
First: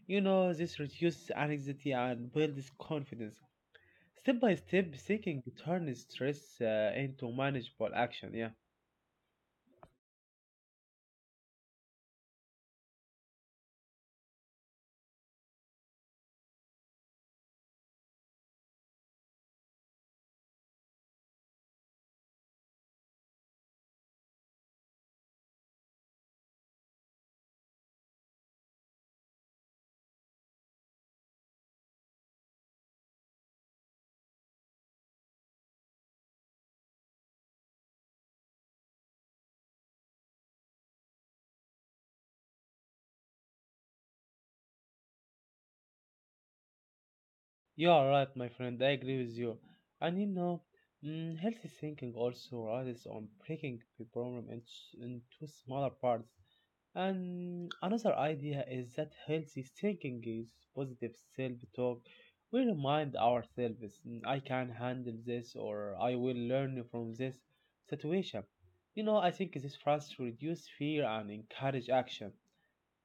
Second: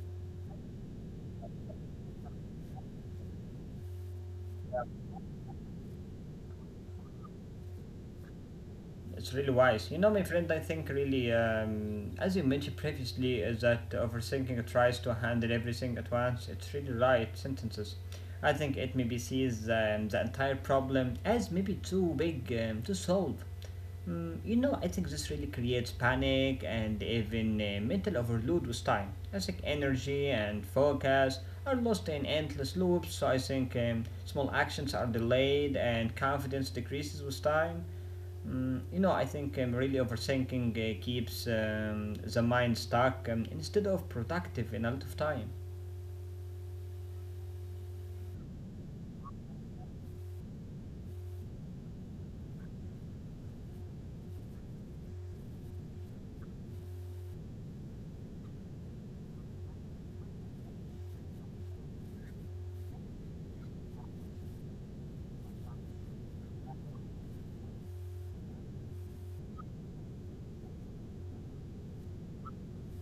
You know, this reduces anxiety and builds confidence. Step by step, thinking turns stress into manageable action. Yeah. it's really wise. You know, my friend, I think really, as you mentioned previously, is that overthinking tries to handle everything at once. It's really right sentences. I think it maybe sees the entire problem as maybe too big to solve. Mm, you know, I think this really creates panic and even mental overload with time. I think energy and focus are lost in endless loops, so I think small actions are delayed and confidence decreases with time. Mm, you know, I think really overthinking keeps the mind stuck instead of productive in a lot of time. You are right, my friend. I agree with you. And healthy thinking also relies on breaking the problem into smaller parts. And another idea is that healthy thinking is positive self talk. We remind ourselves, "Mm, I can handle this or I will learn from this situation." You know, I think this tries to reduce fear and encourage action.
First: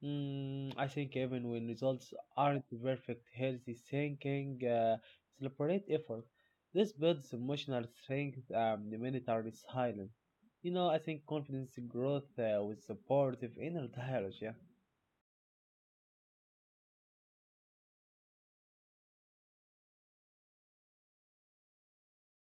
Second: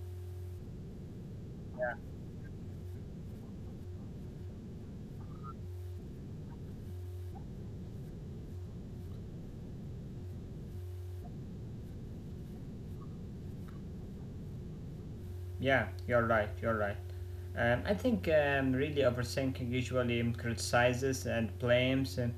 Mm, I think even when results aren't perfect, healthy thinking celebrate effort. This builds emotional strength, the minute are. You know, I think confidence growth with supportive inner dialogue. Yeah, Yeah, You're right, you're right. I think really overthinking usually criticizes and blames.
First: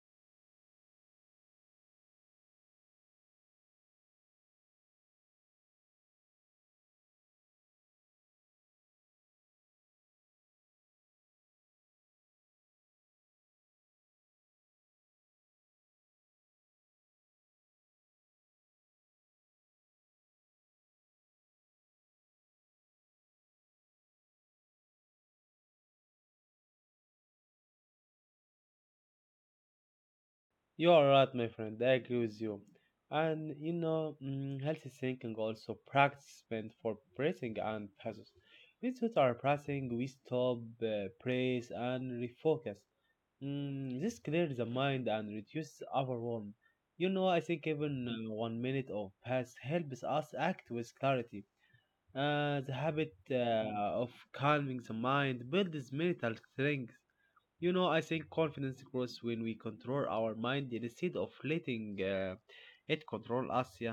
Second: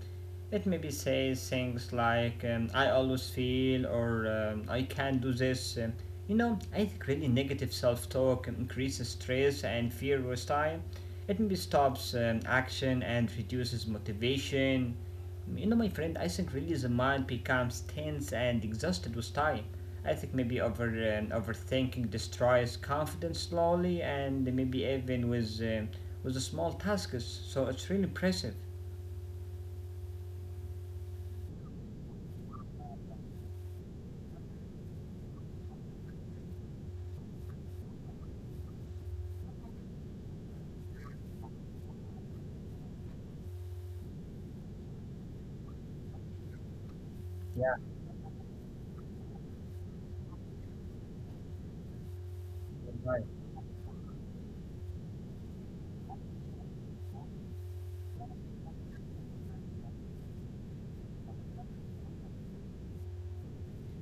It maybe says things like "I always feel" or "I can't do this." You know, I think really negative self-talk increases stress and fear with time. It maybe stops action and reduces motivation. You know, my friend, I think really the mind becomes tense and exhausted with time. I think maybe overthinking destroys confidence slowly, and maybe even with the small tasks. So it's really impressive. you are right, my friend. I agree with you. And healthy thinking also practice meant for praising and passes. These two are pressing, we stop, praise, and refocus. Mm, this clears the mind and reduces overwhelm. You know, I Yeah, think even 1 minute of pause helps us act with clarity. The you're habit right. Of calming the mind builds mental strength. You know, I think confidence grows when we control our mind instead of letting it control us. Yeah,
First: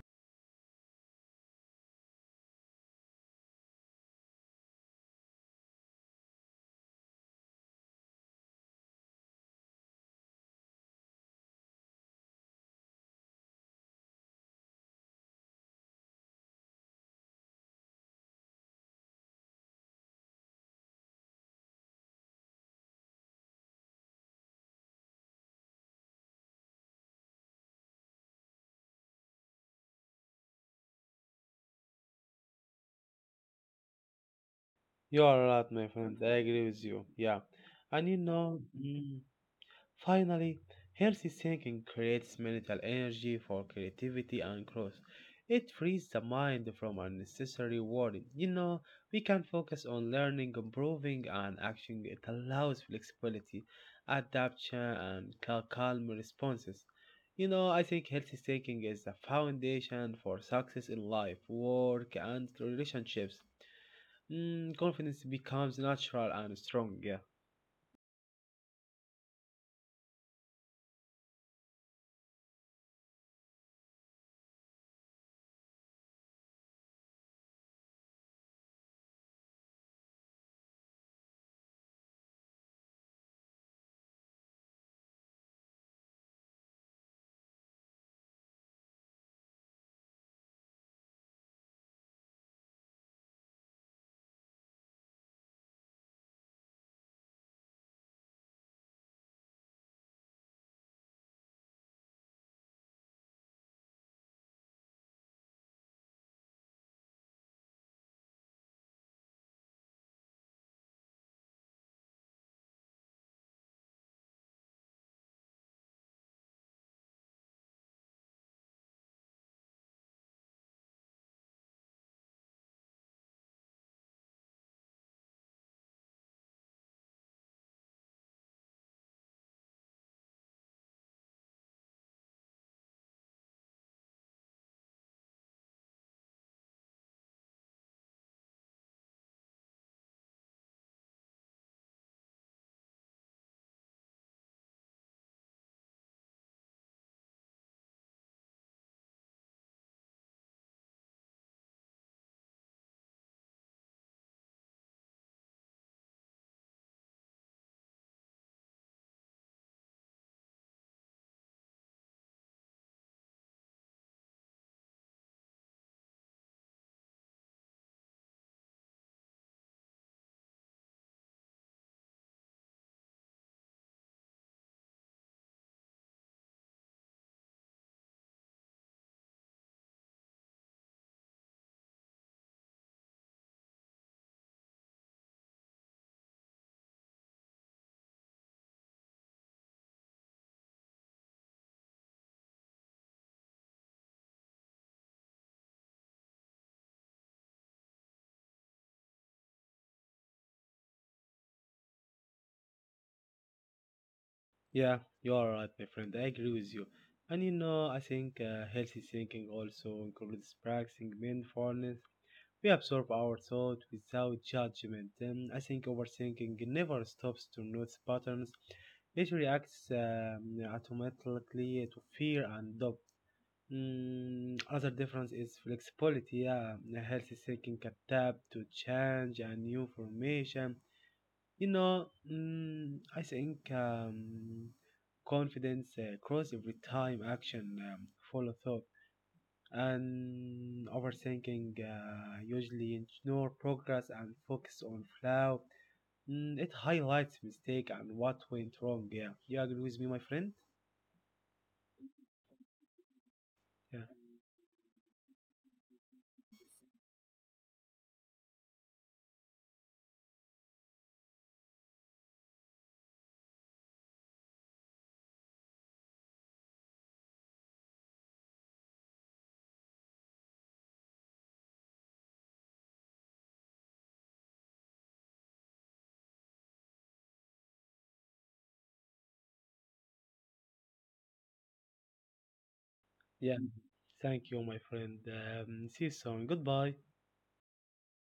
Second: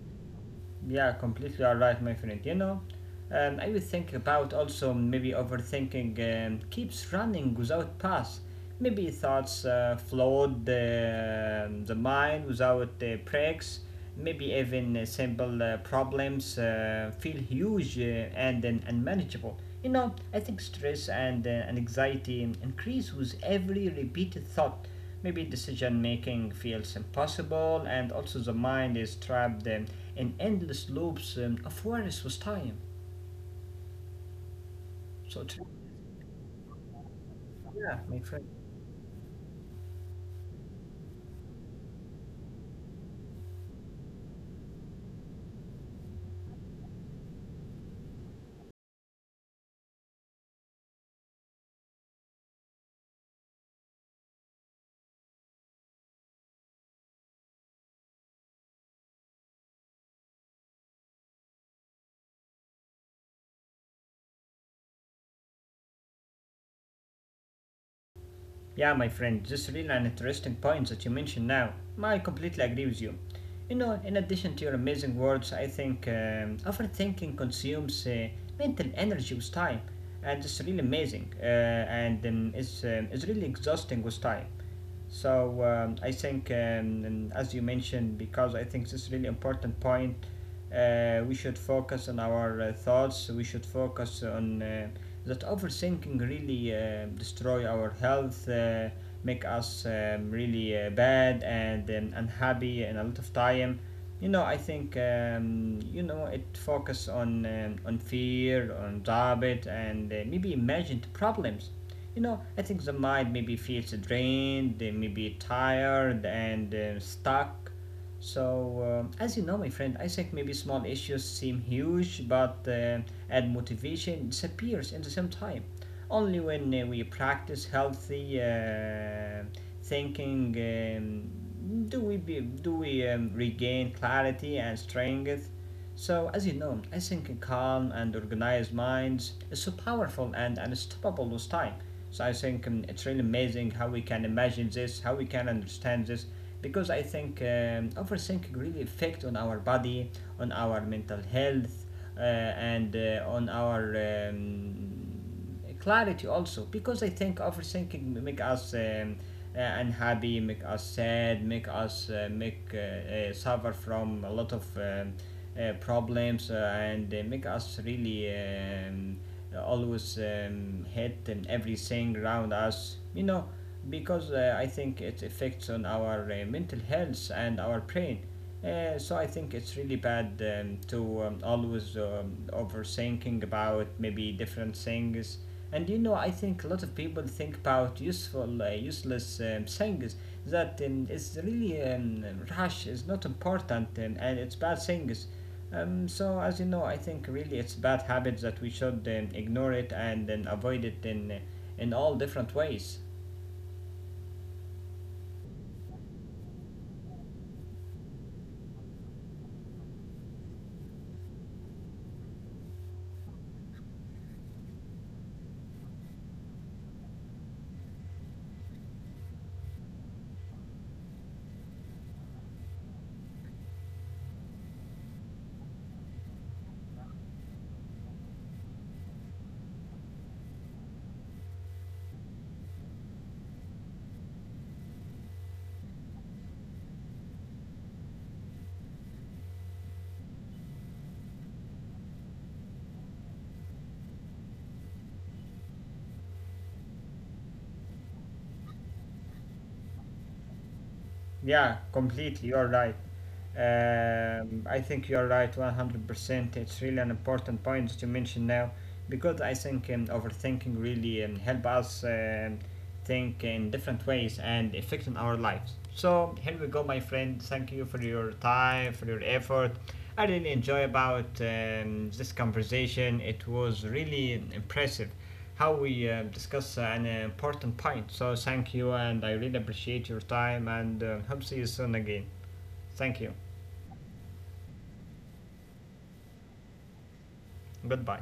Yeah, completely all right, my friend. You know, I was thinking about also maybe overthinking keeps running without pause. Maybe thoughts flood the mind without breaks. Maybe even simple problems feel huge and then unmanageable. You know, I think stress and and anxiety increase with every repeated thought. Maybe decision making feels impossible, and also the mind is trapped in endless loops of awareness with time. you So, are it's, really, right, my friend. I agree with you. Yeah, yeah, and you my friend. know. Finally, healthy thinking creates mental energy for creativity and growth. It frees the mind from unnecessary worry. You know, we can focus on learning, improving, and action. It allows flexibility, adaptation, and calm responses. You know, I think healthy thinking is the foundation for success in life, work, and relationships. Mm, confidence becomes natural and strong. Yeah. Yeah, my friend, this is really an interesting point that you mentioned now. I completely agree with you. You know, in addition to your amazing words, I think overthinking consumes mental energy with time, and it's really amazing, and it's really exhausting with time. So and as you mentioned, because I think this is really important point, we should focus on our thoughts. We should focus on that overthinking really destroy our health, make us really bad and unhappy and a lot of time. You know, I think you know it focus on fear, on doubt, and maybe imagined problems, you know, I think the mind maybe feels drained, maybe tired and stuck. So, as you know, my friend, I think maybe small issues seem huge, but and motivation disappears in the same time. Only when we practice healthy thinking do we do we regain clarity and strength. So, as you know, I think a calm and organized minds is so powerful and unstoppable with time. So I think it's really amazing how we can imagine this, how we can understand this, because I think overthinking really affect on our body, on our mental health, and on our clarity also. Because I think overthinking make us unhappy, make us sad, make us make suffer from a lot of problems, and make us really. Always hit in everything around us, you know, because I think it affects on our mental health and our brain. So I think it's really bad to always overthinking about maybe different things. And you know, I think a lot of people think about useless things that is really rush. Is not important, and it's bad things. So as you know, I think really it's bad habits that we should ignore it and then avoid it in all different ways. Yeah, you are right, my friend. I agree with you. And you know, I think healthy thinking also includes practicing mindfulness. We absorb our thought without judgment. And I think overthinking never stops to notice patterns. It reacts automatically to fear and doubt. Mm, other difference is flexibility. Yeah, healthy thinking can adapt to change and new information. You know, I think confidence grows with time, action, follow thought, and overthinking usually ignore progress and focus on flow. Mm, it highlights mistake and what went wrong. Yeah, you agree with me, my friend? Yeah, completely. You're right. Yeah, I think you're right 100%. It's really an important point that you mentioned now because I think overthinking really help us think in different ways and affecting our lives. So here we go, my friend. Thank you for your time, for your effort. I really enjoy about this conversation. It was really impressive how we discuss an important point. So thank you, and I really appreciate your time, and hope to see you soon again. Thank you. yeah. Thank you, my friend. See you soon. Goodbye. Goodbye.